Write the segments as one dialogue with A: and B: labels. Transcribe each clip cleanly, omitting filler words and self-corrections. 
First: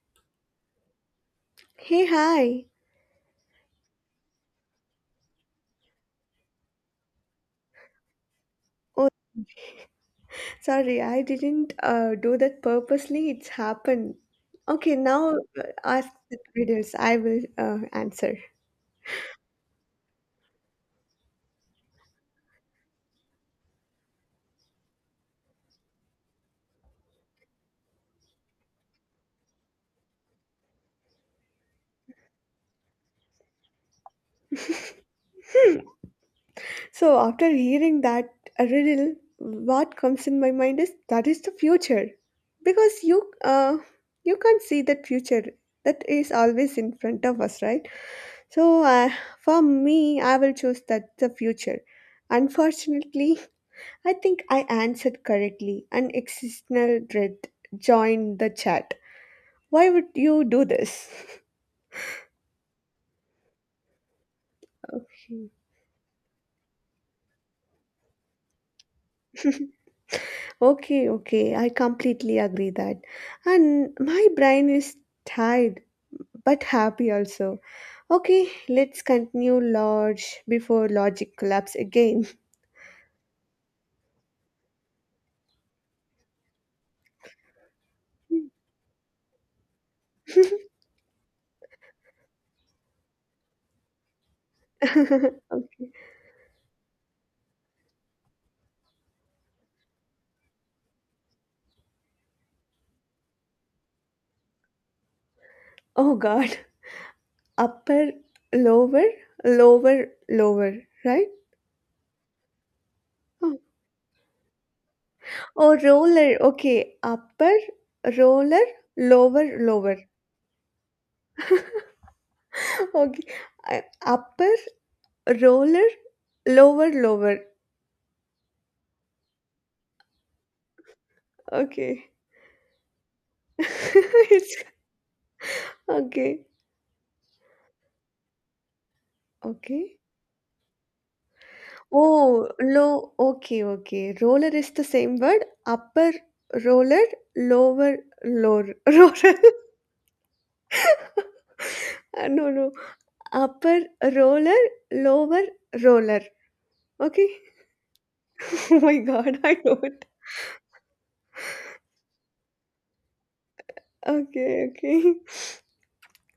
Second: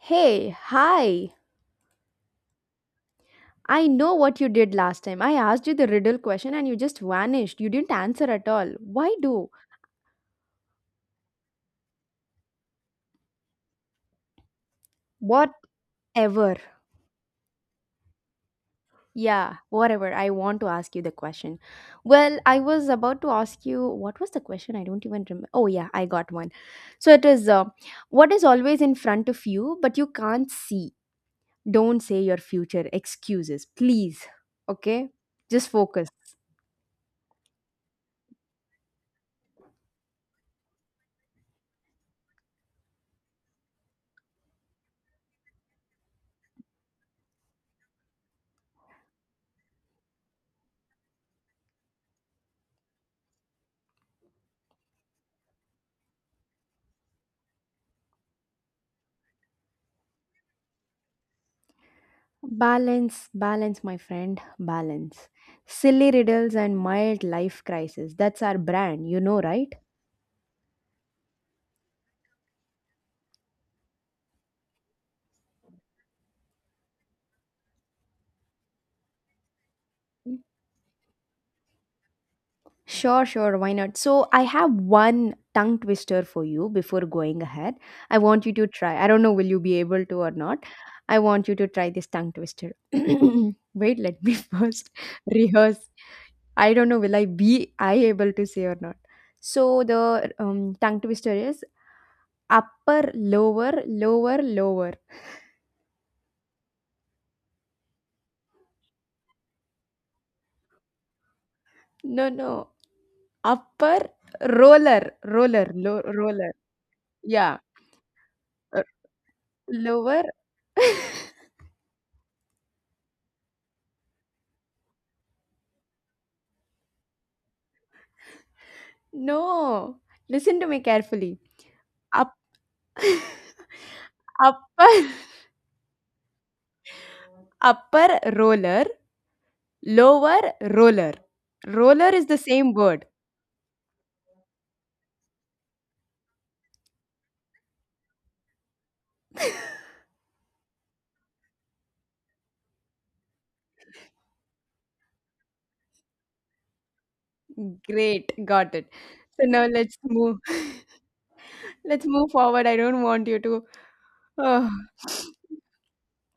A: Hey, hi.
B: Hey, hi.
A: I know what you did last time. I asked you the riddle question and you just vanished. You didn't answer at all.
B: Oh,
A: Why do?
B: sorry, I didn't do that purposely. It's happened. Okay, now ask the
A: Whatever.
B: riddles. I will answer.
A: Yeah, whatever. I want to ask you the question. Well, I was about to ask you what was the question? I don't even remember. Oh, yeah, I got one. So it is what is always in front of you, but you can't see? Don't say your future excuses, please. Okay? Just focus.
B: So, after hearing that riddle, what comes in my mind is that is the future, because you can't see that future. That is always in front of us, right? So, for me, I will choose that the future. Unfortunately, I think I answered correctly, and existential dread joined the chat. Why would you do this?
A: Balance, balance, my friend, balance. Silly riddles and mild life crisis. That's our brand, you know, right?
B: Okay, okay, I completely agree that. And my brain is tired but happy also. Okay, let's continue large before logic collapse again.
A: Sure, sure, why not? So, I have one tongue twister for you before going ahead. I want you to try. I don't know, will you be able to or not? I want you to try this tongue twister. Wait, let me first
B: Okay.
A: rehearse. I don't know, will I be I able to say or not? So, the tongue twister is upper, lower, lower, lower.
B: Oh god. Upper, lower, lower, lower, right?
A: No, no.
B: Oh,
A: Upper roller, roller,
B: Oh,
A: low,
B: roller.
A: roller.
B: Okay. Upper,
A: Yeah.
B: roller,
A: Uh,
B: lower, lower.
A: lower.
B: Okay. Upper, roller, lower, lower.
A: No. Listen to me carefully.
B: Okay.
A: Up,
B: It's
A: upper,
B: okay.
A: upper roller,
B: Okay.
A: lower roller. Roller is the
B: Oh,
A: same word.
B: low. Okay, okay. Roller is the same word. Upper roller, lower lower roller. No, no. Upper roller, lower roller. Okay.
A: Great, got
B: Oh
A: it.
B: my God,
A: So
B: I
A: now
B: know
A: let's
B: it.
A: move. Let's move forward. I don't want you to.
B: Okay,
A: Oh.
B: okay.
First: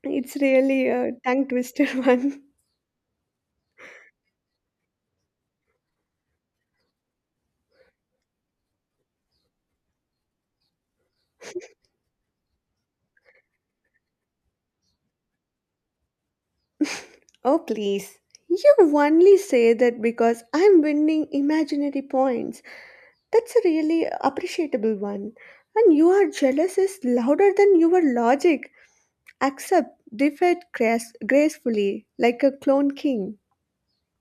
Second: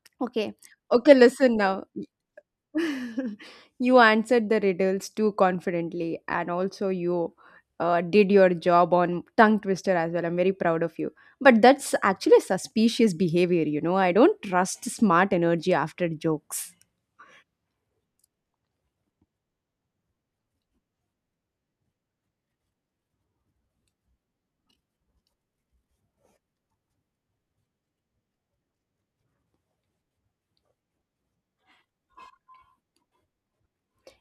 B: It's
A: Okay.
B: really a
A: Okay,
B: tongue
A: listen now.
B: twister one.
A: You answered the riddles too confidently, and also you did your job on tongue twister as well. I'm very proud of you. But that's actually suspicious behavior, you know. I don't trust smart energy after jokes.
B: Oh, please. You only say that because I'm winning imaginary points. That's a really appreciable one. And you are jealous is louder than your logic. Accept defeat gracefully like a clone king.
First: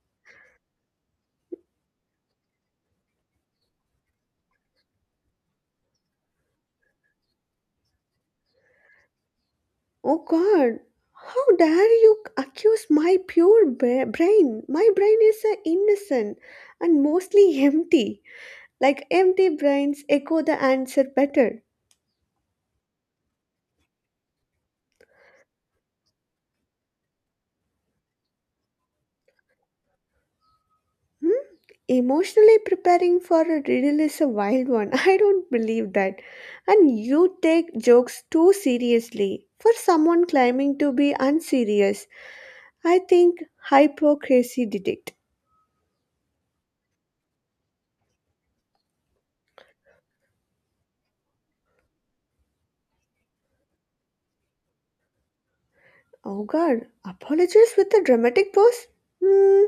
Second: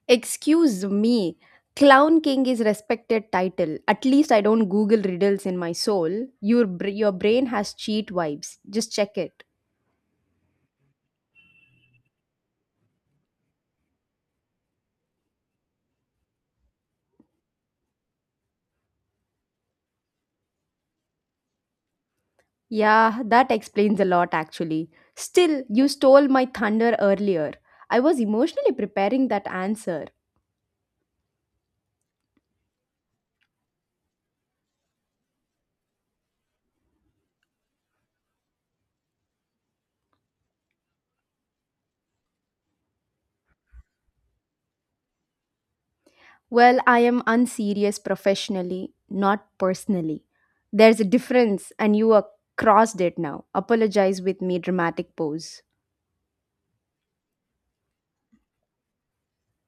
A: Excuse me, Clown King is respected title. At least I don't Google riddles in my soul. Your your brain has cheat vibes. Just check it.
B: Oh god, how dare you accuse my pure brain? My brain is innocent and mostly empty. Like empty brains echo the answer better.
A: Yeah, that explains a lot actually. Still, you stole my thunder earlier. I was emotionally preparing that answer.
B: Hmm? Emotionally preparing for a riddle is a wild one. I don't believe that. And you take jokes too seriously. For someone claiming to be unserious, I think hypocrisy detect.
A: Well, I am unserious professionally, not personally. There's a difference, and you are crossed it now. Apologize with me, dramatic pose.
B: Oh god, apologies with a dramatic pose? Hmm,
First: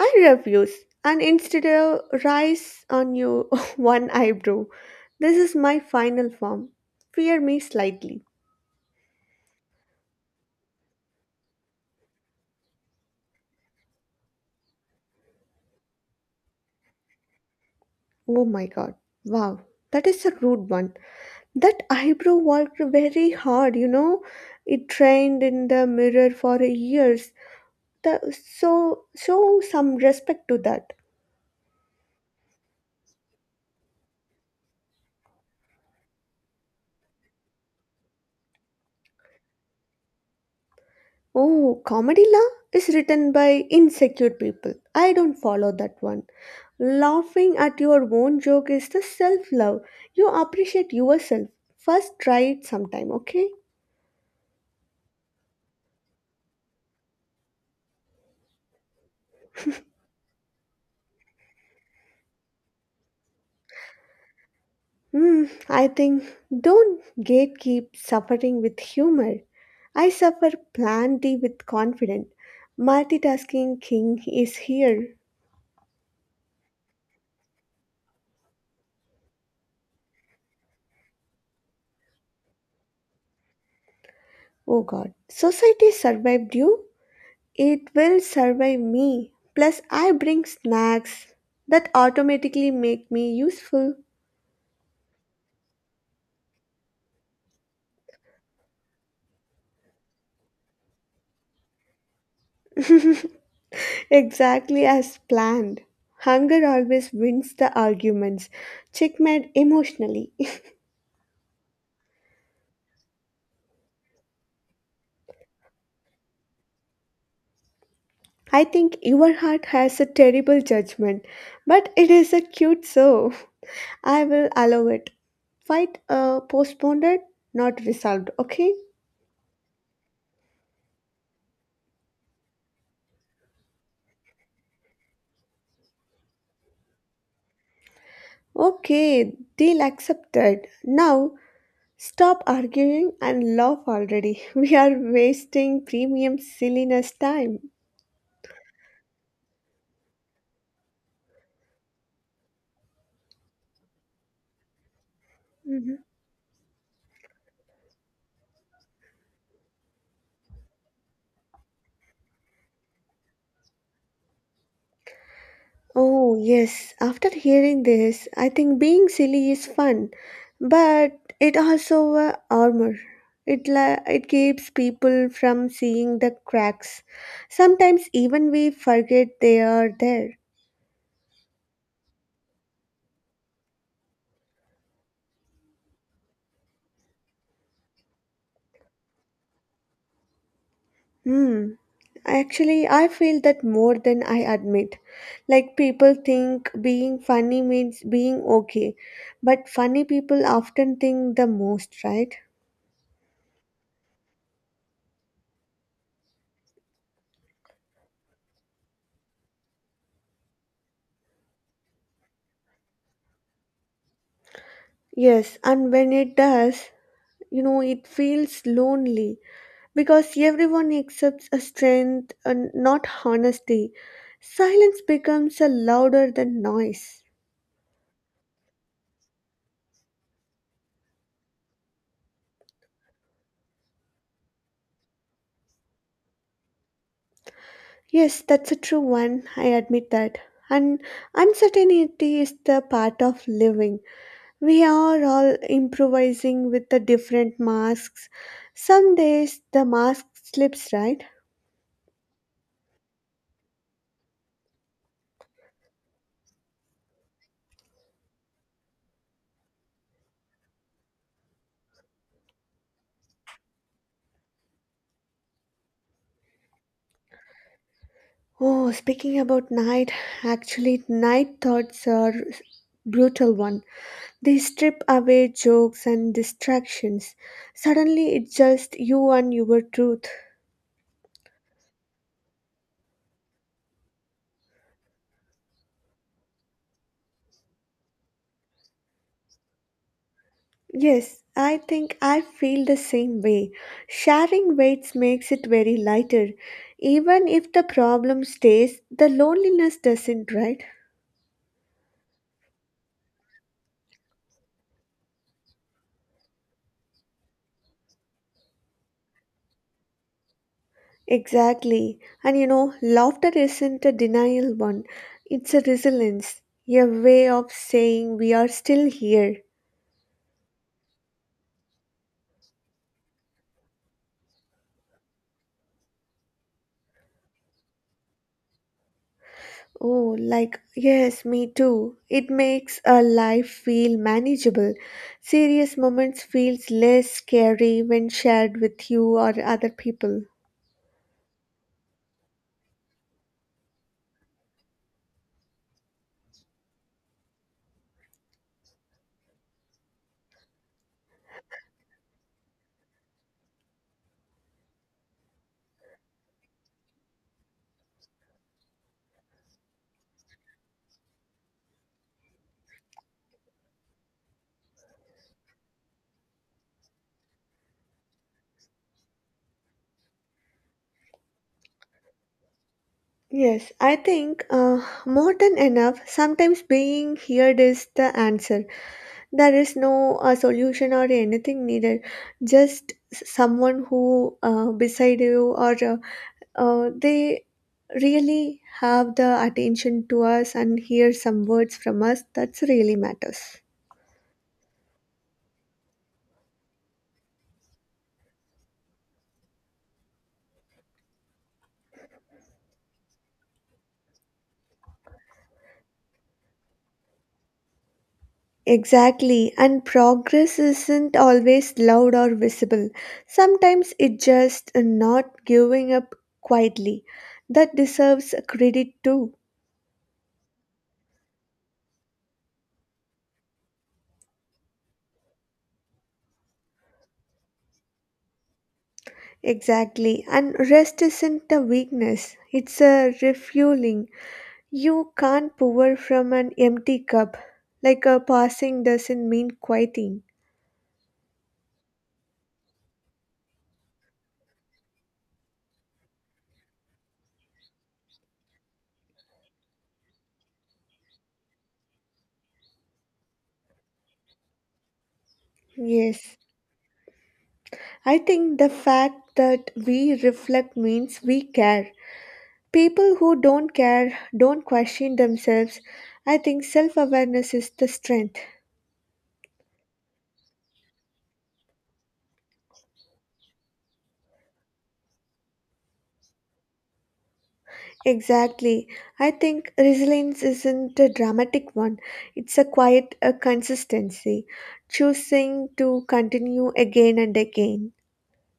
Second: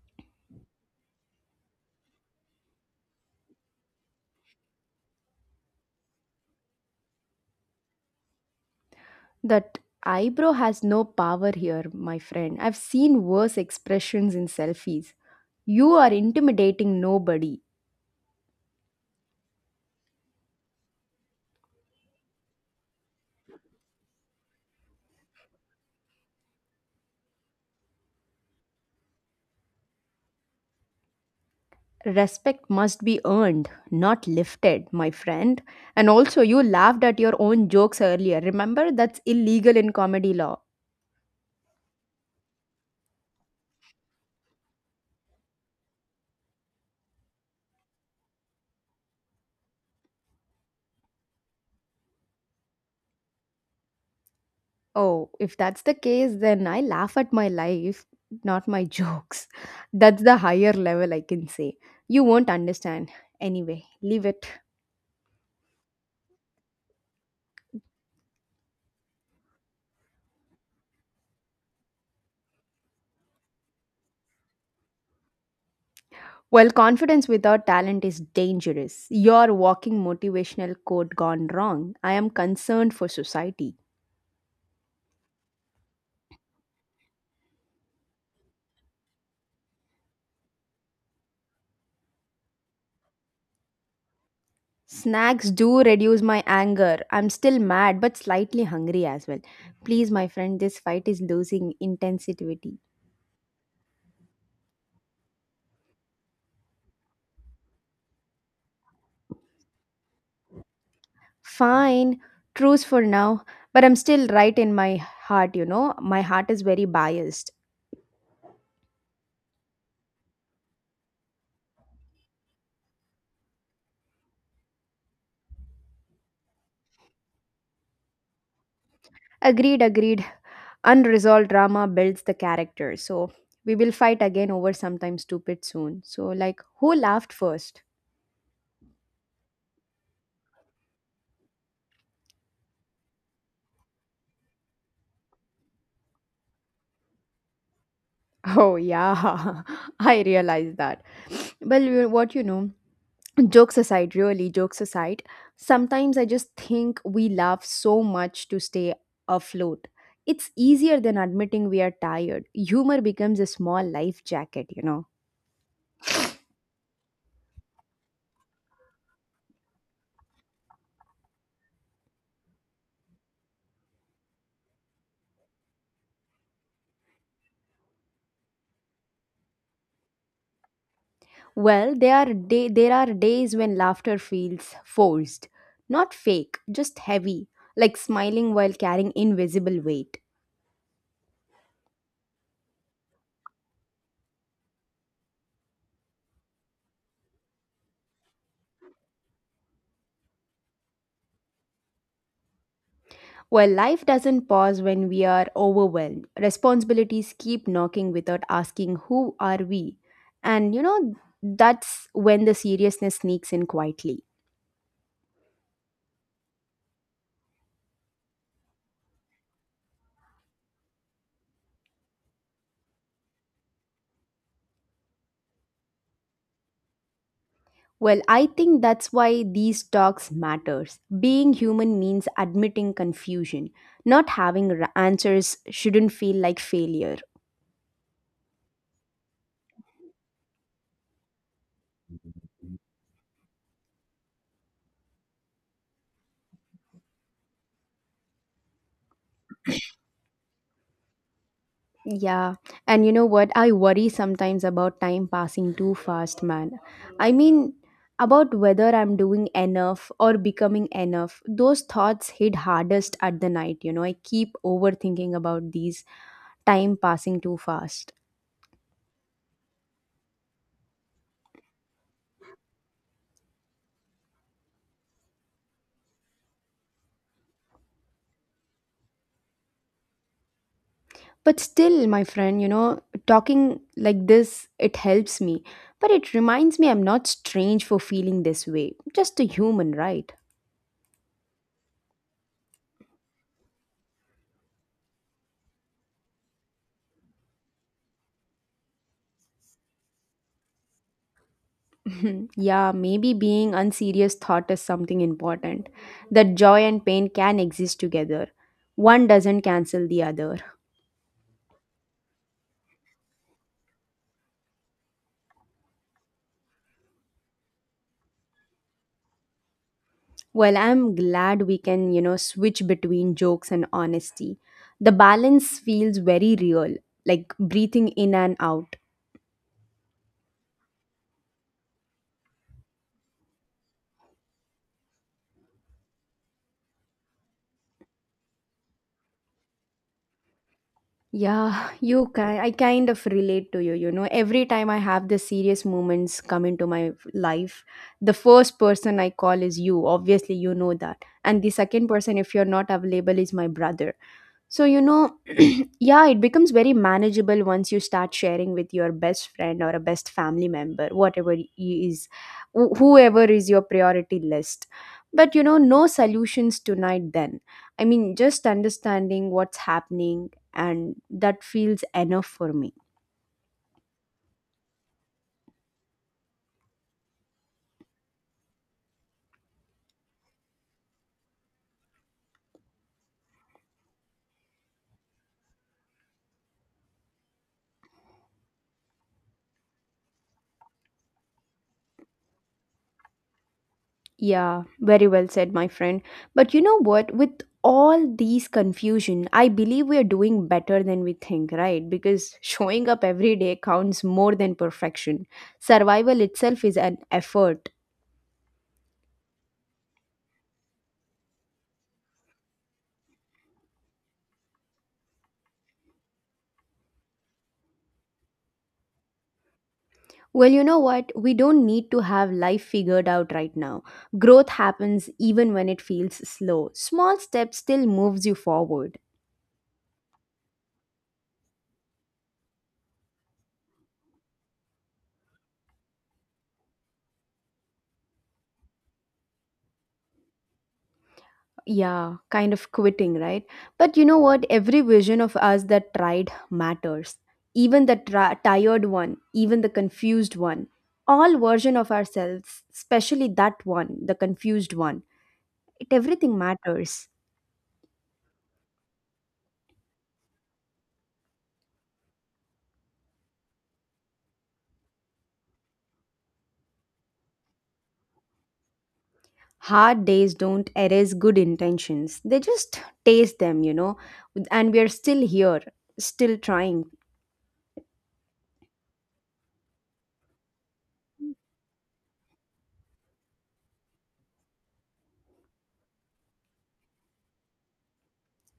B: I refuse. And instead of rise on you one eyebrow. This is my final form. Fear me slightly.
A: That eyebrow has no power here, my friend. I've seen worse expressions in selfies. You are intimidating nobody.
B: Oh my god. Wow, that is a rude one. That eyebrow worked very hard. It trained in the mirror for years. So show some respect to that.
A: Respect must be earned, not lifted, my friend. And also, you laughed at your own jokes earlier. Remember, that's illegal in comedy law.
B: Oh, comedy law is written by insecure people. I don't follow that one. Laughing at your own joke is the self love. You appreciate yourself. First, try it sometime, okay?
A: Oh, if that's the case, then I laugh at my life, not my jokes. That's the higher level I can say. You won't understand. Anyway, leave it.
B: Hmm. I think don't gatekeep suffering with humor. I suffer plenty with confidence. Multitasking king is here.
A: Well, confidence without talent is dangerous. You're walking motivational quote gone wrong. I am concerned for society.
B: Oh god. Society survived you. It will survive me. Plus I bring snacks that automatically make me useful
A: Snacks do reduce my anger. I'm still mad but slightly hungry as well. Please, my friend, this fight is losing intensity.
B: exactly as planned. Hunger always wins the arguments. Checkmate emotionally.
A: Fine, truce for now, but I'm still right in my heart, you know. My heart is very biased.
B: I think your heart has a terrible judgment, but it is a cute so. I will allow it. Fight postponed, not resolved, okay?
A: Agreed, agreed. Unresolved drama builds the character. So, we will fight again over something stupid soon. So, like, who laughed first?
B: Okay, deal accepted. Now, stop arguing and laugh already. We are wasting premium silliness time.
A: Oh, yeah, I realized that. Well, what you know. Jokes aside, really, jokes aside,
B: Mhm.
A: sometimes I just think we laugh so much to stay afloat. It's easier than admitting we are tired. Humor becomes a small life jacket, you know.
B: Oh, yes. After hearing this, I think being silly is fun, but it also armor. It keeps people from seeing the cracks. Sometimes even we forget they are there.
A: Well, there are days when laughter feels forced, not fake, just heavy, like smiling while carrying invisible weight.
B: Hmm. Actually, I feel that more than I admit. Like people think being funny means being okay, but funny people often think the most, right?
A: Well, life doesn't pause when we are overwhelmed. Responsibilities keep knocking without asking, who are we? And you know, that's when the seriousness sneaks in quietly.
B: Yes, and when it does, it feels lonely, because everyone accepts a strength and not honesty. Silence becomes a louder than noise.
A: Well, I think that's why these talks matters. Being human means admitting confusion. Not having answers shouldn't feel like failure.
B: Yes, that's a true one. I admit that. And uncertainty is the part of living. We are all improvising with the different masks. Some days the mask slips, right?
A: Yeah, and you know what? I worry sometimes about time passing too fast, man. I mean, about whether I'm doing enough or becoming enough. Those thoughts hit hardest at the night, you know. I keep overthinking about these time passing too fast.
B: Oh, speaking about night, actually night thoughts are brutal one. They strip away jokes and distractions. Suddenly, it's just you and your truth.
A: But still, my friend, you know, talking like this, it helps me. But it reminds me I'm not strange for feeling this way. Just a human, right?
B: Yes, I think I feel the same way. Sharing weights makes it very lighter. Even if the problem stays, the loneliness doesn't, right?
A: Yeah, maybe being unserious thought is something important. That joy and pain can exist together. One doesn't cancel the other.
B: Exactly. And laughter isn't a denial one, it's a resilience, a way of saying we are still here.
A: Well, I'm glad we can, you know, switch between jokes and honesty. The balance feels very real, like breathing in and out.
B: Oh, like, yes, me too. It makes a life feel manageable. Serious moments feels less scary when shared with you or other people.
A: Yeah, you can. I kind of relate to you. You know, every time I have the serious moments come into my life, the first person I call is you. Obviously, you know that. And the second person, if you're not available, is my brother. So, you know, yeah, it becomes very manageable once you start sharing with your best friend or a best family member, whatever he is, whoever is your priority list. But, you know, no solutions tonight then. I mean, just understanding what's happening, and that feels enough for me.
B: Yes, I think more than enough. Sometimes being heard is the answer. There is no solution or anything needed. Just someone who beside you or they really have the attention to us and hear some words from us that's really matters.
A: Yeah, very well said, my friend. But you know what? With all these confusion, I believe we are doing better than we think, right? Because showing up every day counts more than perfection. Survival itself is an effort.
B: Exactly, and progress isn't always loud or visible. Sometimes it's just not giving up quietly. That deserves credit too.
A: Well, you know what? We don't need to have life figured out right now. Growth happens even when it feels slow. Small steps still moves you forward.
B: Exactly, and rest isn't a weakness, it's a refueling. You can't pour from an empty cup. Like a passing doesn't mean quieting.
A: Yeah, kind of quitting, right? But you know what? Every vision of us that tried matters. Even the tired one, even the confused one, all version of ourselves, especially that one, the confused one. It
B: Yes,
A: everything matters.
B: I think the fact that we reflect means we care. People who don't care don't question themselves. I think self awareness is the strength.
A: Hard days don't erase good intentions. They just taste them, you know. And we are still here, still trying.
B: Exactly. I think resilience isn't a dramatic one, it's a quiet a consistency, choosing to continue again and again.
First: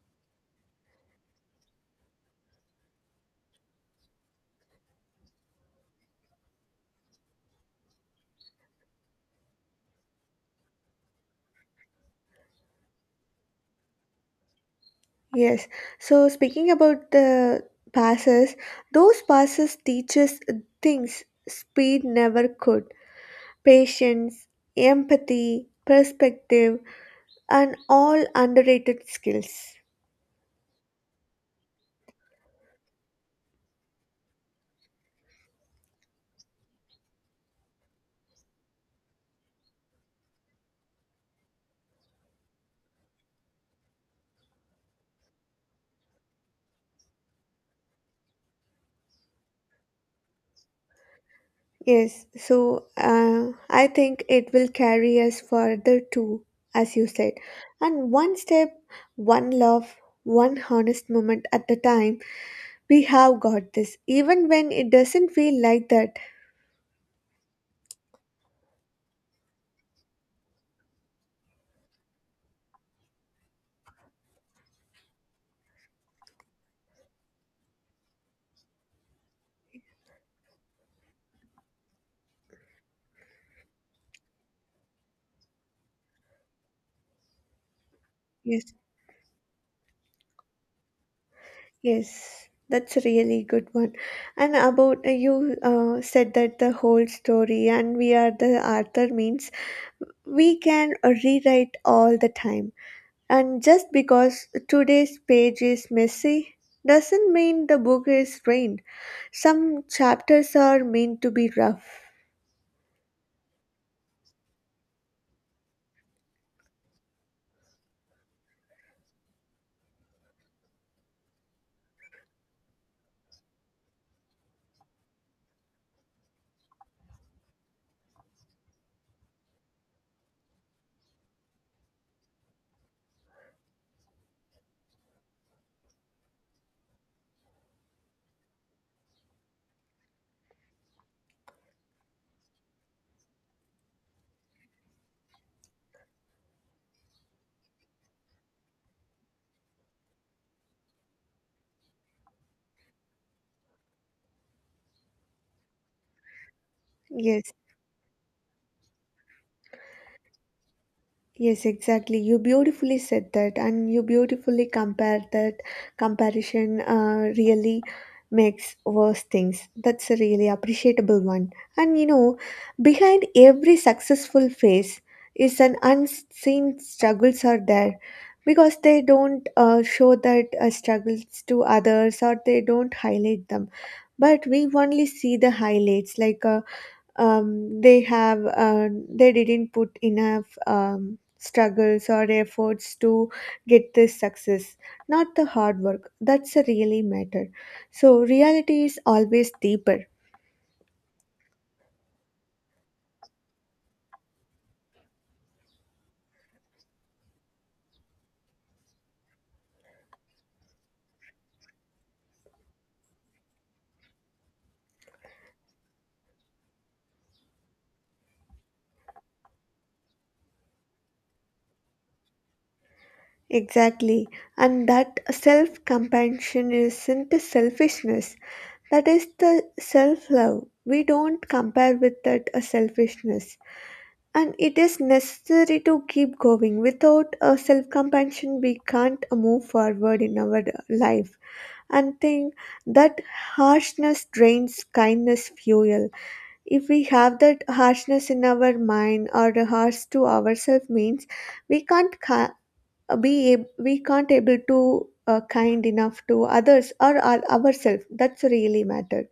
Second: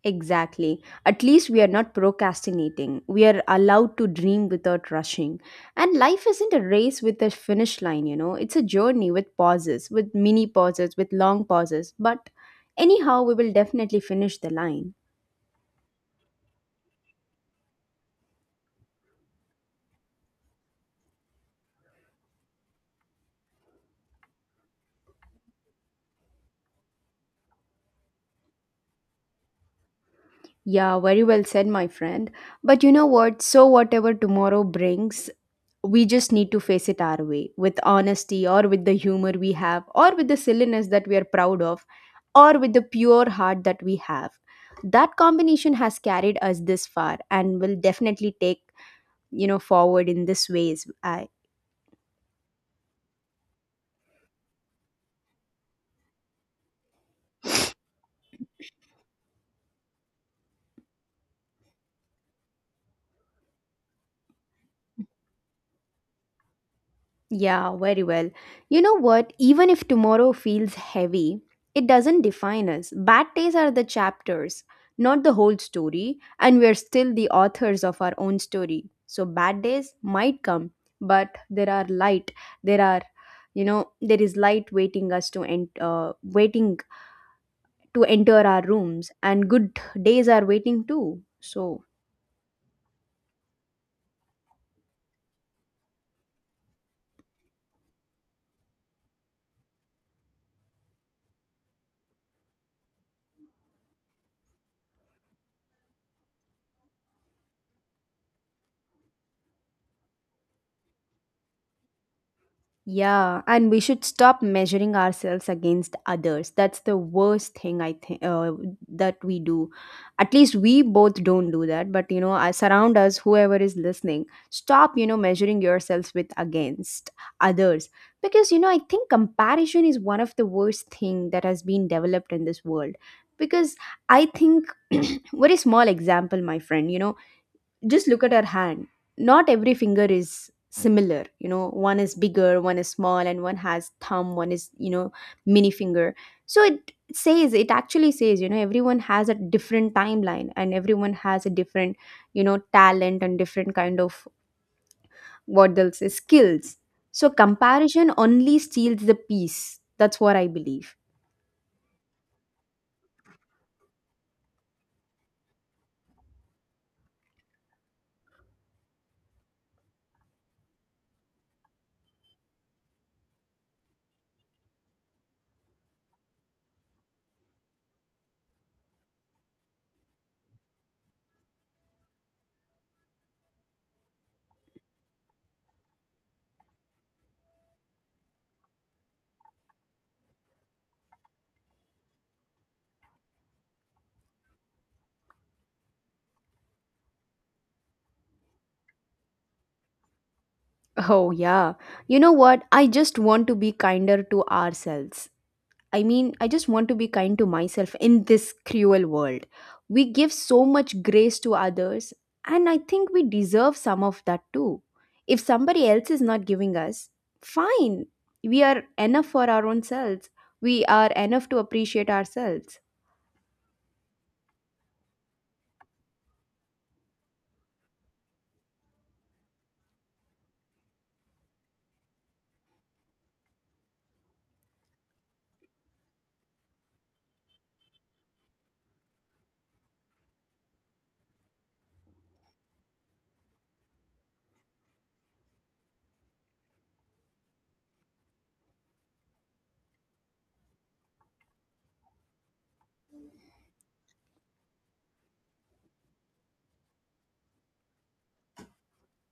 A: Exactly. At least we are not procrastinating. We are allowed to dream without rushing. And life isn't a race with a finish line, you know. It's a journey with pauses, with mini pauses, with long pauses. But anyhow, we will definitely finish the line.
B: Yes. So, speaking about the passes, those passes teaches things speed never could. Patience, empathy, perspective, and all underrated skills.
A: Yeah, very well said, my friend. But you know what? So, whatever tomorrow brings, we just need to face it our way, with honesty or with the humor we have or with the silliness that we are proud of or with the pure heart that we have. That combination has carried us this far and will definitely take, you know, forward in this ways I.
B: Yes, so I think it will carry us further too, as you said. And one step, one love, one honest moment at a time, we have got this, even when it doesn't feel like that.
A: Yeah, very well. You know what, even if tomorrow feels heavy, it doesn't define us. Bad days are the chapters, not the whole story, and we're still the authors of our own story. So bad days might come, but there are light, there are, you know, there is light waiting us to end, waiting to enter our
B: Yes,
A: rooms, and good days are waiting too. So,
B: yes, that's a really good one. And about you said that the whole story and we are the Arthur means we can rewrite all the time. And just because today's page is messy doesn't mean the book is ruined. Some chapters are meant to be rough.
A: yeah, and we should stop measuring ourselves against others. That's the worst thing I think that we do. At least we both don't do that, but you know, I surround us whoever is listening. Stop, you know, measuring yourselves with against others, because you know, I think comparison is one of the worst thing that has been developed in this world, because I think very small example, my friend, you know, just look at our hand. Not every finger is similar, you know. One is bigger, one is small, and one has thumb, one is, you know, mini finger. So it says, it actually says, you know, everyone has a different timeline and everyone has a different, you know, talent and different kind of what they'll say skills. So
B: Yes.
A: comparison only steals the peace. That's what I believe.
B: Yes, exactly. You beautifully said that, and you beautifully compared that. Comparison really makes worse things. That's a really appreciable one. And behind every successful phase is an unseen struggles are there, because they don't show that struggles to others or they don't highlight them. But we only see the highlights like. Um, they have uh, they didn't put enough struggles or efforts to get this success. Not the hard work that's a really matter. So reality is always deeper.
A: Oh yeah, you know what, I just want to be kinder to ourselves. I mean, I just want to be kind to myself in this cruel world. We give so much grace to others, and I think we deserve some of that too. If somebody else is not giving us, fine. We are enough for our own selves. We are enough to appreciate ourselves.
B: Exactly, and that self compassion isn't a selfishness. That is the self love. We don't compare with that a selfishness. And it is necessary to keep going. Without self compassion, we can't move forward in our life. And think that harshness drains kindness fuel. If we have that harshness in our mind or harsh to ourselves, means we can't ca- be ab- we can't able to kind enough to others or ourselves. That's really matter.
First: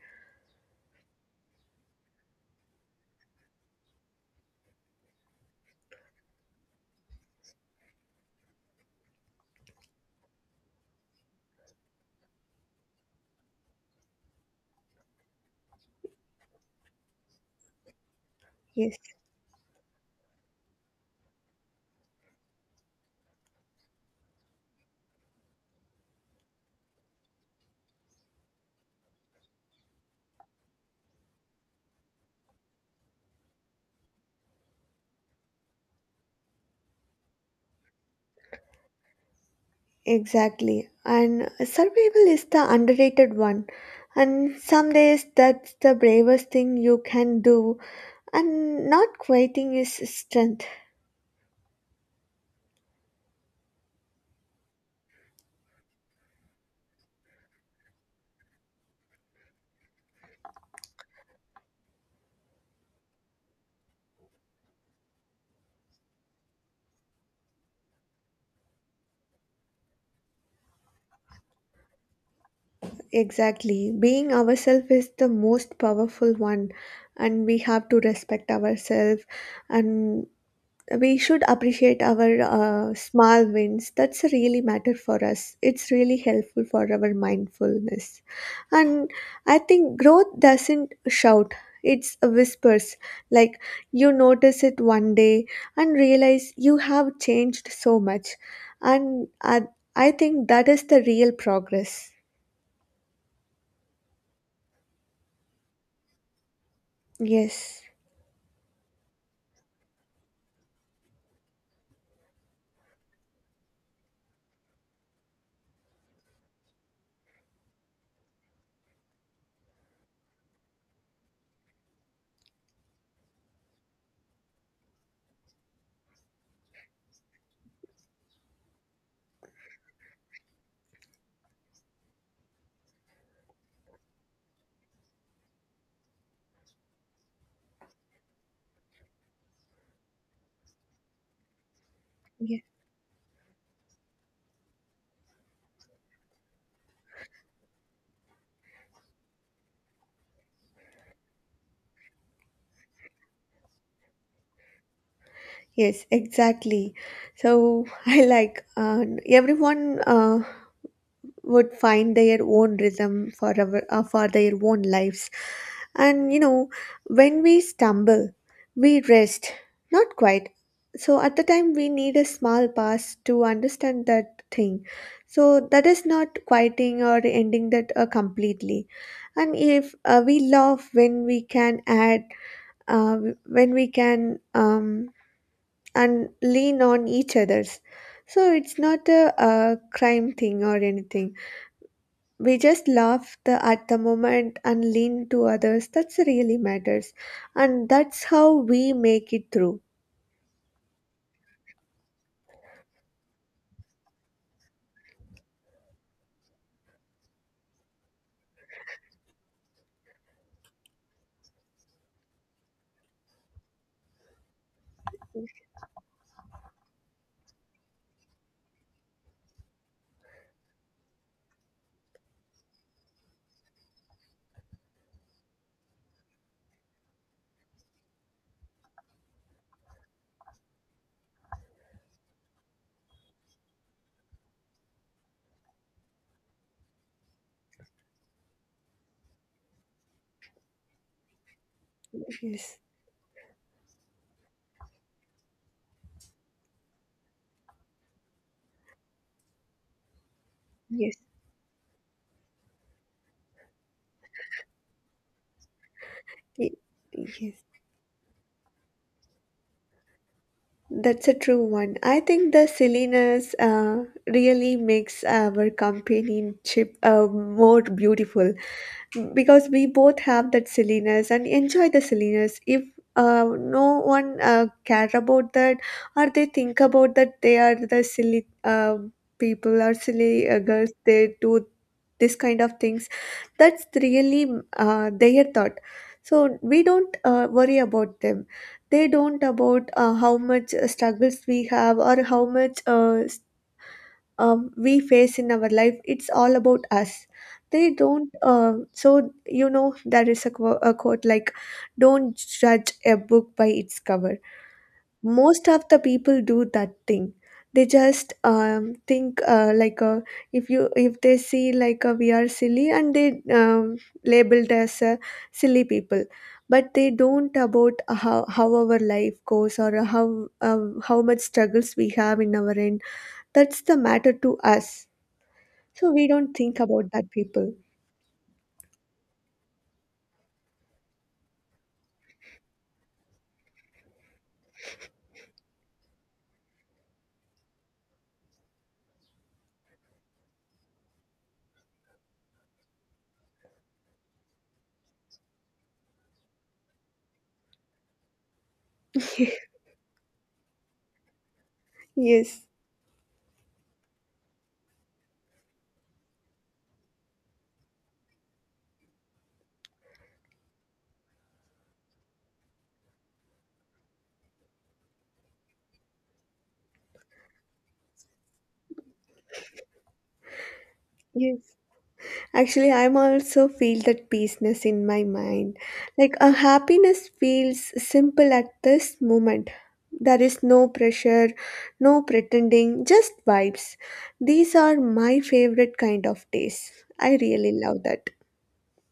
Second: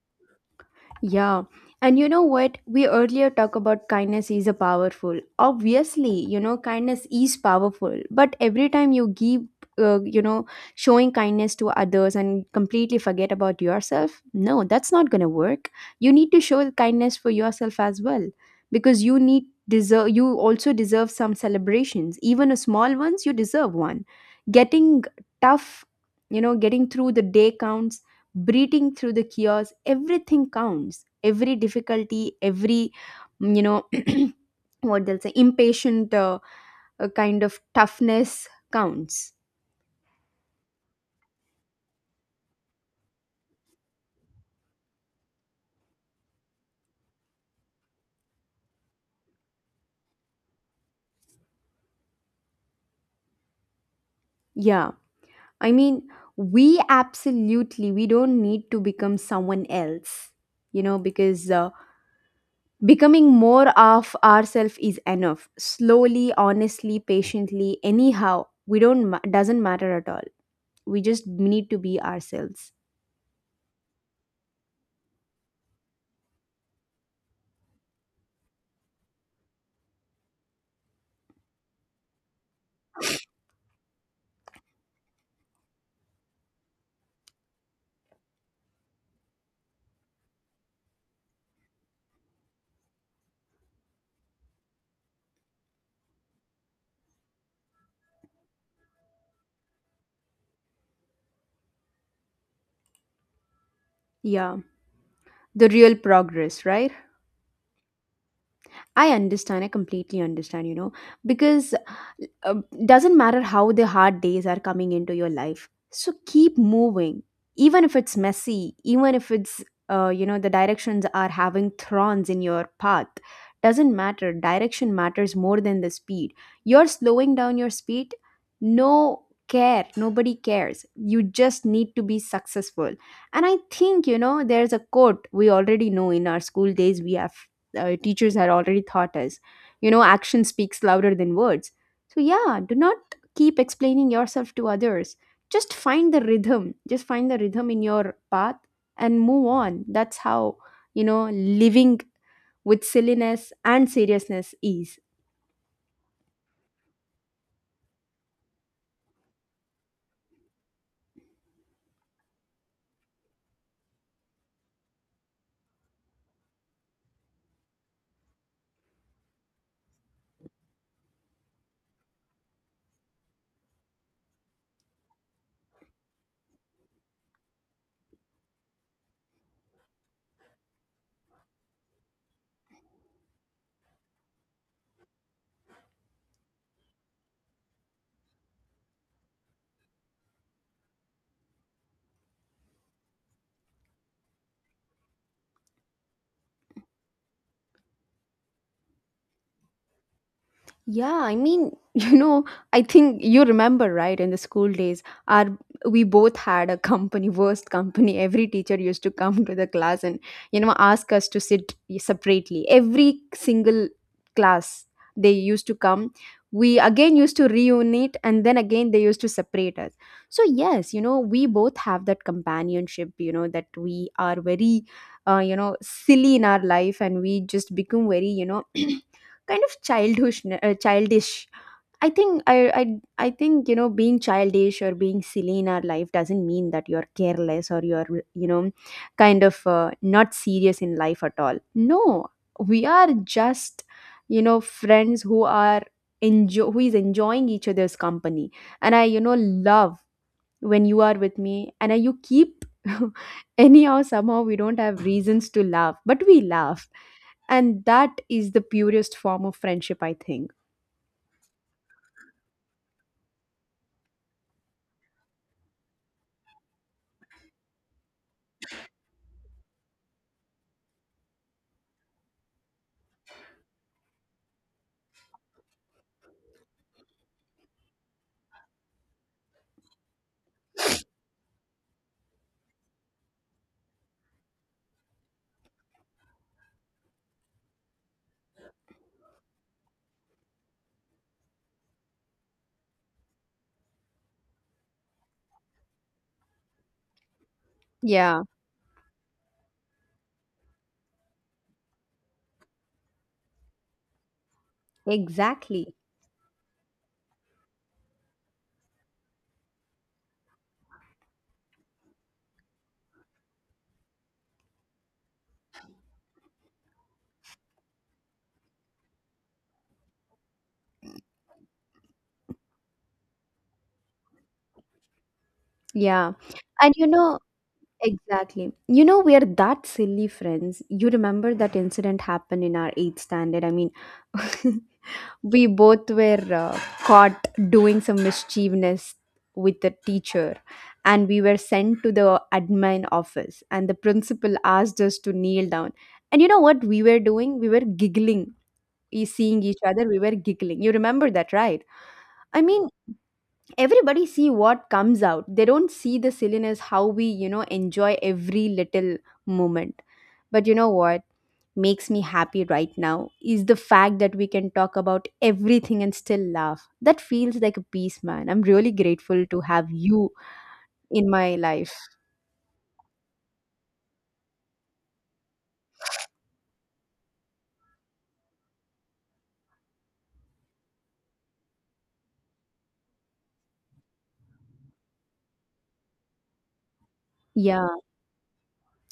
A: Yeah. And you know what? We earlier talked about kindness is a powerful. Obviously, you know, kindness is powerful. But every time you give, you know, showing kindness to others and completely forget about yourself, no, that's not going to work. You need to show kindness for yourself as well,
B: Yes.
A: because you need deserve, you also deserve some celebrations, even a small ones. You deserve one. Getting tough, you know, getting through the day counts. Breathing through the chaos, everything counts. Every difficulty, every you know, what they'll say impatient, kind of toughness counts.
B: Exactly. And survival is the underrated one. And some days that's the bravest thing you can do. And not quieting is strength.
A: Yeah, I mean, we absolutely, we don't need to become someone else, you know, because becoming more of ourselves is enough, slowly, honestly, patiently, anyhow, we don't ma- doesn't matter at all. We just need to be ourselves.
B: Exactly. Being ourselves is the most powerful one. And we have to respect ourselves. And we should appreciate our small wins. That's really matter for us. It's really helpful for our mindfulness. And I think growth doesn't shout, it's whispers. Like you notice it one day and realize you have changed so much, and I think that is the real progress.
A: Yeah, the real progress, right?
B: Yes.
A: I understand. I completely understand, you know, because uh, doesn't matter how the hard days are coming into your life. So keep moving, even if it's messy, even if it's, you know, the directions are having thorns in your path. Doesn't matter. Direction matters more than the speed. You're slowing down your speed. No care. Nobody cares. You just need to be successful. And I think, you know, there's a quote we already know in our school days. We have teachers had already taught us. You know, action speaks louder than words. So, yeah,
B: Ye-
A: do not keep explaining yourself to others. Just find the rhythm. Just find the rhythm in your path and move on. That's how, you know, living with silliness and seriousness is.
B: yes, exactly. So I like everyone would find their own rhythm for their own lives. And when we stumble we rest, not quite. So at the time we need a small pause to understand that thing, so that is not quieting or ending that completely. And if we love when we can add uh, when we can and lean on each others, so it's not a crime thing or anything. We just laugh at the moment and lean to others. That's really matters, and that's how we make it through.
A: Yeah, I mean, you know, I think you remember, right? In the school days, our we both had a company, worst company. Every teacher used to come to the class and, you know, ask us to sit separately. Every single class they used to come. We again used to reunite and then again they used to separate us. So yes, you know, we both have that companionship, you know, that we are very you know, silly in our life and we just become very, you know, kind of childish. I I think you know being childish or being silly in our life doesn't mean that you're careless or you're, you know, kind of not serious in life at all, no.
B: Yes,
A: We are just, you know, friends who are enjoy who is enjoying each other's company. And I, you know, love when you
B: yes,
A: are with me, and you keep anyhow somehow we don't have reasons to laugh, but we
B: Y-
A: laugh,
B: yes.
A: and that is the purest form of friendship, I think.
B: That's a true one. I think the silliness really makes our companionship more beautiful, because we both have that silliness and enjoy the silliness. If no one care about that, or they think about that they are the silly people or silly girls they do this kind of things. That's really their thought. So we don't worry about them. They don't about how much struggles we have, or how much we face in our life. It's all about us. They don't
A: Yeah,
B: so there is a quote like don't judge a book by its cover. Most of
A: exactly.
B: the people do that thing. They just think like if they see like we are silly and they labeled as silly people. But they don't about how our life goes, or how much struggles we have in our end. That's the matter to us, so we
A: Yeah.
B: don't think
A: And you
B: about that
A: know,
B: people.
A: exactly. You know, we are that silly friends. You remember that incident happened in our eighth standard. I mean, we both were caught doing some mischievousness with the teacher, and we were sent to the admin office, and the principal asked us to kneel down. And you know what we were doing? We were giggling. Seeing each other, we were giggling. You remember that, right? I
B: Yes,
A: mean, everybody see what comes out. They don't see the silliness, how we, you know, enjoy every little moment. But you know what makes me happy right now is the fact that we can talk about everything and still laugh. That feels like a peace, man. I'm really grateful to have you in my
B: yes.
A: life.
B: Actually, I'm also feel that peaceness in my mind. Like a happiness feels simple at this moment. There is no pressure, no pretending, just vibes. These are my favorite kind of days. I really
A: Yeah,
B: love that.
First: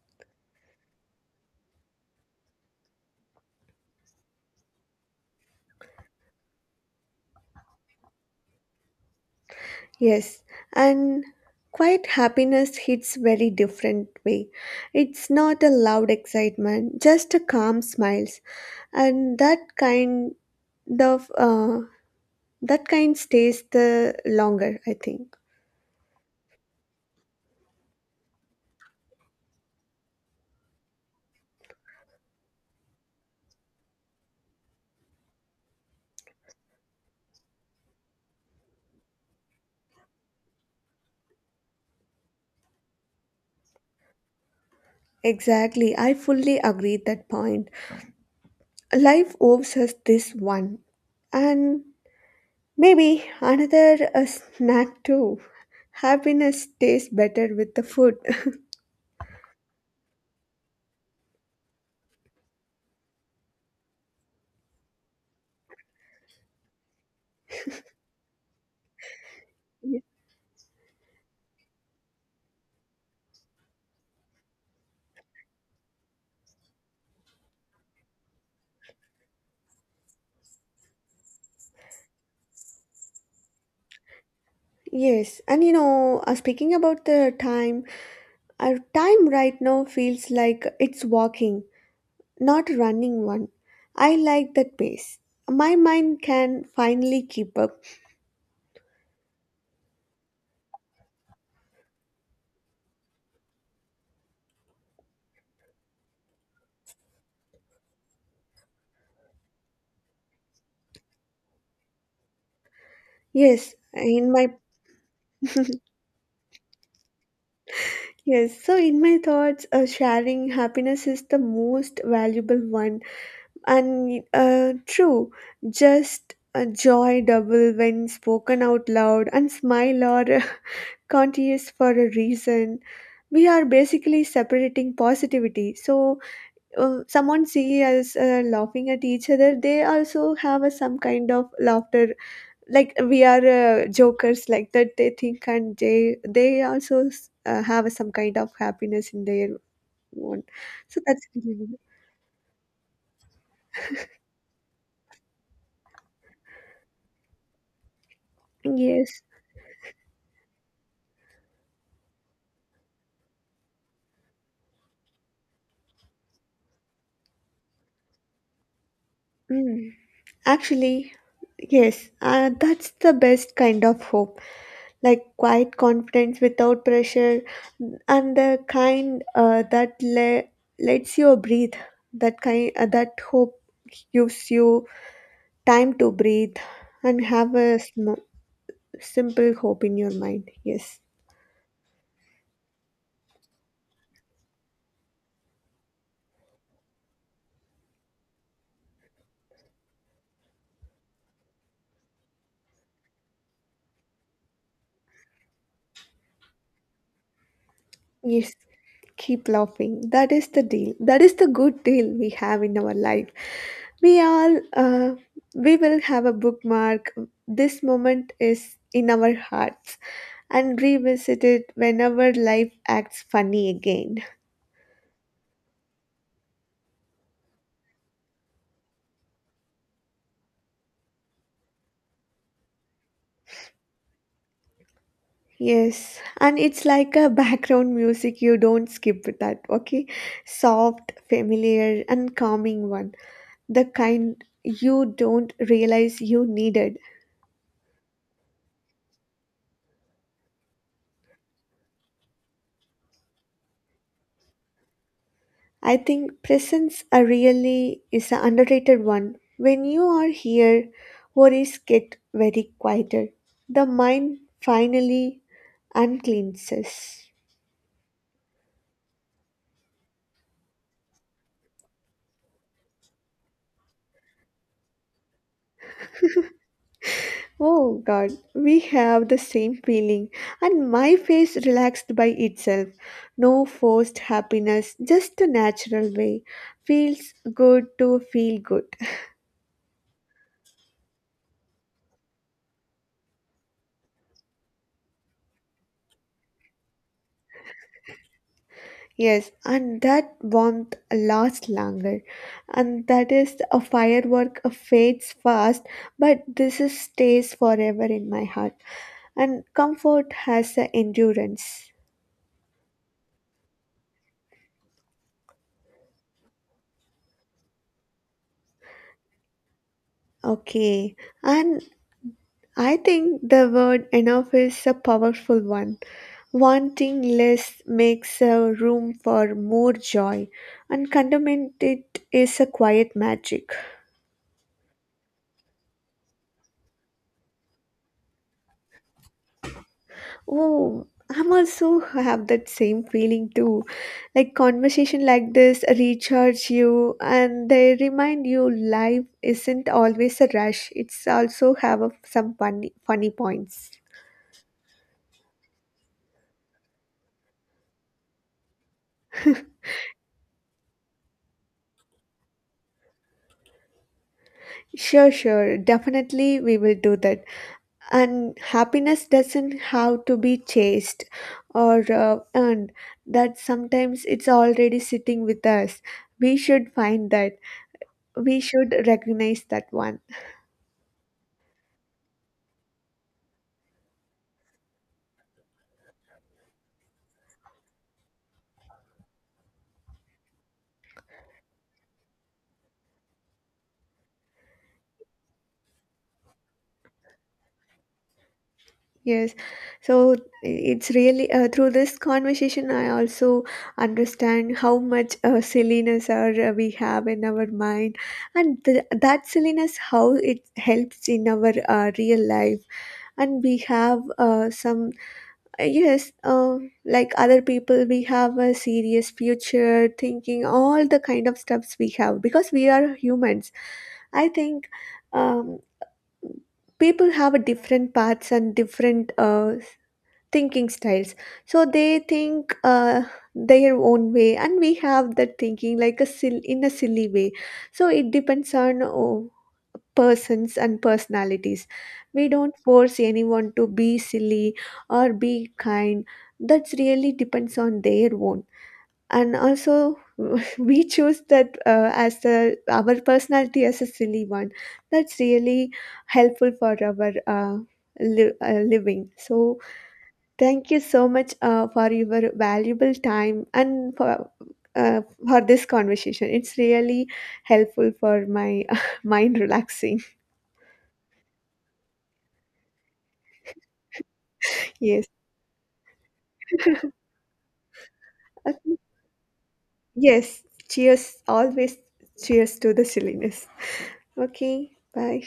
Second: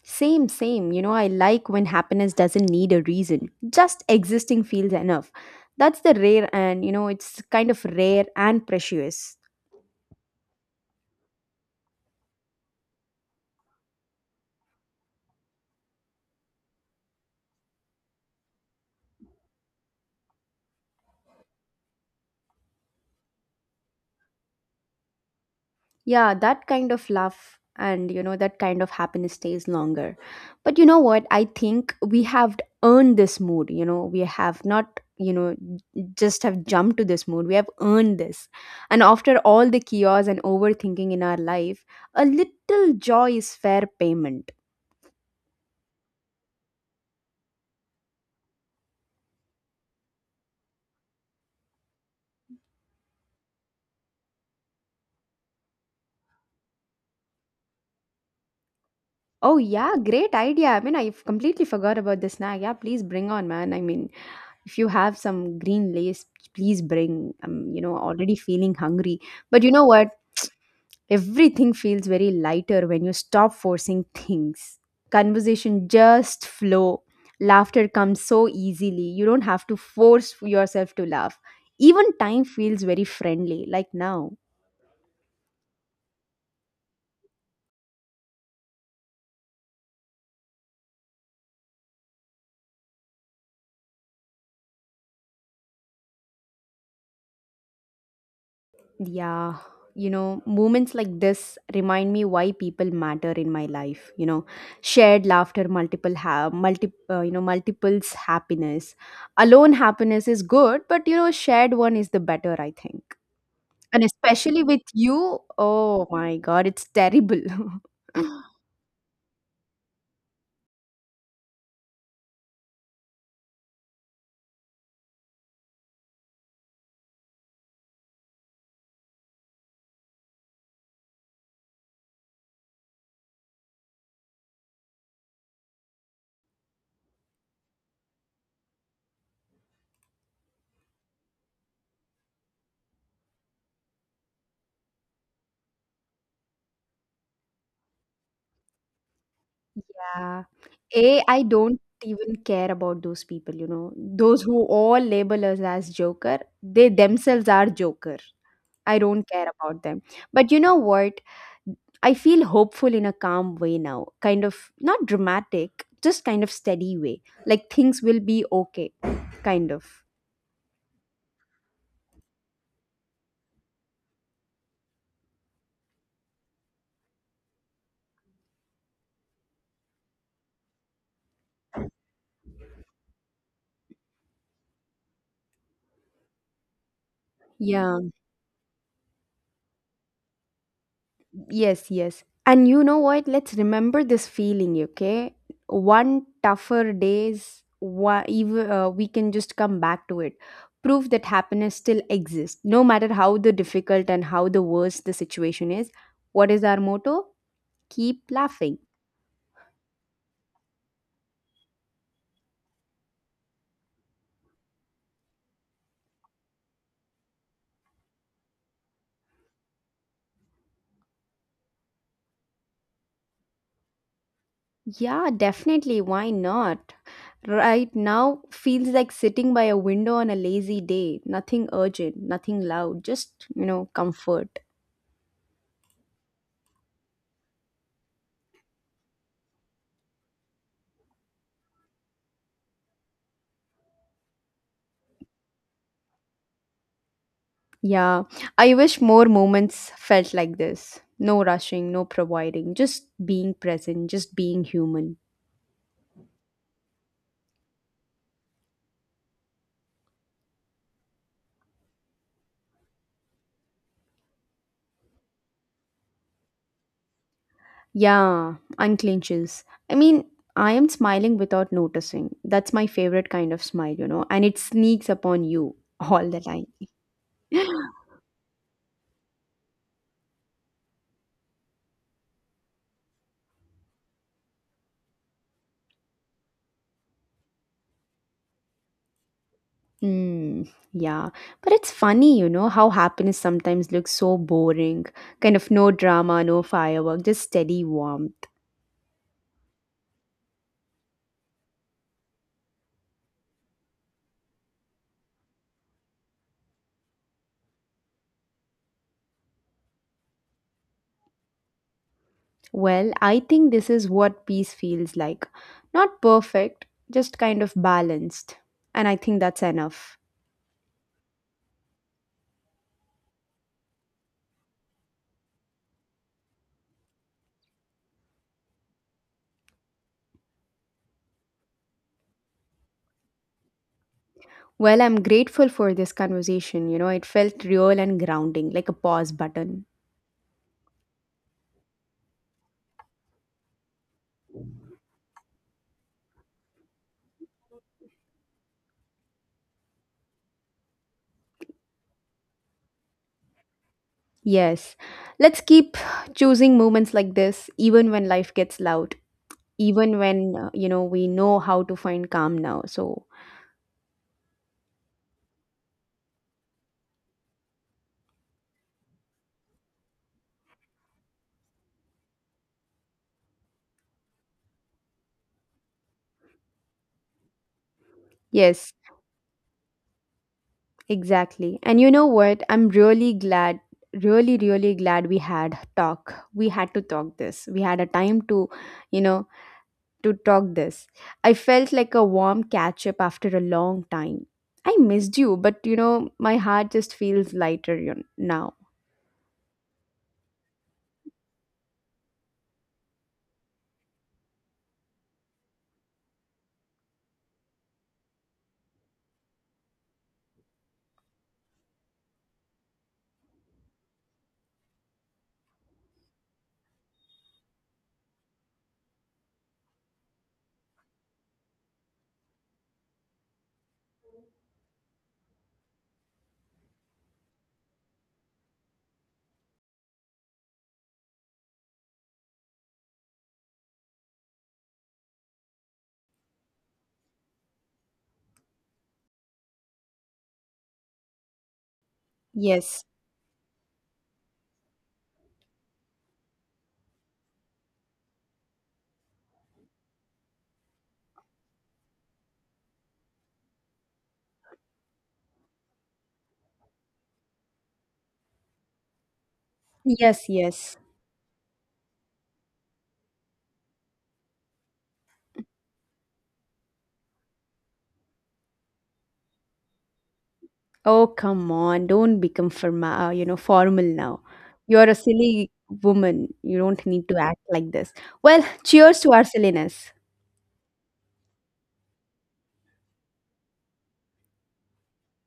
A: same, same. You know, I like when happiness doesn't need a reason, just existing feels enough. That's the rare, and you know, it's kind of rare and precious.
B: Yes, and quiet happiness hits very different way. It's not a loud excitement, just a calm smile, and that of uh, that kind stays the longer I think.
A: Yeah, that kind of love, and you know that kind of happiness stays longer. But you know what? I think we have earned this mood. You know, we have not, you know, just have jumped to this mood. We have earned this. And after all the chaos and overthinking in our life, a little joy is fair payment.
B: Exactly, I fully agree that point. Life owes us this one, and maybe another snack too. Happiness tastes better with the food.
A: Oh yeah, great idea. I mean, I completely forgot about this snack. Yeah, please bring on, man. I mean, if you have some green lace, please bring, I'm, you know, already feeling hungry. But you know what, everything feels very lighter when you stop forcing things, conversation just flow, laughter comes so easily, you don't have to force yourself to laugh, even time feels very friendly like now.
B: Yes, and you know, speaking about the time, our time right now feels like it's walking, not running one. I like that pace. My mind can finally keep up.
A: Yeah, you know, moments like this remind me why people matter in my life. You know, shared laughter, you know, multiples happiness. Alone happiness is good, but you know, shared one is the better, I think.
B: Yes,
A: And
B: in my
A: especially with you, oh my God, it's terrible.
B: yes, so in my thoughts, sharing happiness is the most valuable one, and true, just a joy double when spoken out loud and smile or continuous for a reason. We are basically separating positivity. So, someone see us laughing at each other, they also have a, some kind of laughter like we are jokers like that they think, and they also have some kind of happiness in their own,
A: Yeah,
B: so
A: a
B: that's
A: I
B: really good.
A: don't even care about those people. You know, those who all label us as joker, they themselves are joker. I
B: Yes.
A: don't care about them. But you know what? I feel hopeful in a calm way now, kind of not dramatic, just kind of steady way. Like things will be okay, kind of.
B: Mm. Actually, yes, that's the best kind of hope. Like quiet confidence without pressure, and the kind lets you breathe. That kind, that hope gives you time to breathe and
A: Yeah,
B: simple hope in your mind. Yes.
A: yes, yes. And you know what? Let's remember this feeling, okay? One tougher days, one, even, we can just come back to it. Proof that happiness still exists, no matter how the difficult and how the worst the situation is. What is our motto? Keep
B: Yes,
A: laughing.
B: keep laughing. That is the deal. That is the good deal we have in our life. We all, uh, we will have a bookmark. This moment is in our hearts, and revisit it whenever life acts funny again.
A: Yeah, definitely. Why not? Right now feels like sitting by a window on a lazy day. Nothing urgent, nothing loud, just, you know, comfort.
B: Yes, and it's like a background music. You don't skip that, okay? Soft, familiar, and calming one. The kind you don't realize you needed.
A: Yeah, I wish more moments felt like this. No rushing, no providing, just being present, just being human.
B: I think presence are really is an underrated one. When you are here, worries get very quieter. The mind finally uncleanses.
A: Yeah, unclenches. I mean, I am smiling without noticing. That's my favorite kind of smile, you know, and it sneaks upon you all the time.
B: Oh god, we have the same feeling, and my face relaxed by itself. No forced happiness, just a natural way. Feels good to feel good.
A: Mm, yeah, but it's funny, you know, how happiness sometimes looks so boring. Kind of no drama, no firework, just steady warmth.
B: Yes, and that warmth lasts longer, and that is a firework fades fast, but this is stays forever in my heart. And comfort has the endurance.
A: Well, I think this is what peace feels like. Not perfect, just kind of balanced. And I think that's enough.
B: Okay, and I think the word enough is a powerful one. Wanting less makes a room for more joy, and contentment it is a quiet magic.
A: Well, I'm grateful for this conversation. You know, it felt real and grounding, like a pause button.
B: Oh, I'm also have that same feeling too. Like conversation like this recharge you and they remind you life isn't always a rush. It's also have a, some funny points.
A: Yes, let's keep choosing moments like this, even when life gets loud. Even when, you know, we know how to find calm now. So
B: Sure, sure. Definitely we will do that. And happiness doesn't have to be chased or earned. That sometimes it's already sitting with us. We should find that. We
A: yes,
B: should recognize that one.
A: exactly. And you know what, I'm really glad, really really glad we had talk, we had a time to, you know, to talk this. I felt like a warm catch up after a long time. I missed you, but you know my heart just feels lighter you now.
B: Yes, so it's really through this conversation I also understand how much silliness are we have in our mind, and that silliness how it helps in our real life. And we have some uh, yes, uh, like other people, we have a serious future thinking all the kind of stuffs we have because we are humans. I think um, people have a different paths and different thinking styles, so they think their own way, and we have that thinking like a in a silly way. So it depends on oh, persons and personalities. We don't
A: Yes,
B: force anyone to be silly or be kind. That's really depends on their own. And also we choose that as the our personality as a silly one. That's really helpful for our living. So
A: yes,
B: thank
A: yes.
B: you so much for your valuable time and uh, for this conversation. It's really helpful for my mind relaxing.
A: Oh, come on. Don't become you know, formal now. You're a
B: Yes.
A: silly woman. You don't need to act like this. Well,
B: Okay.
A: cheers to our silliness.
B: Yes. Cheers. Always cheers to the silliness. Okay. Bye.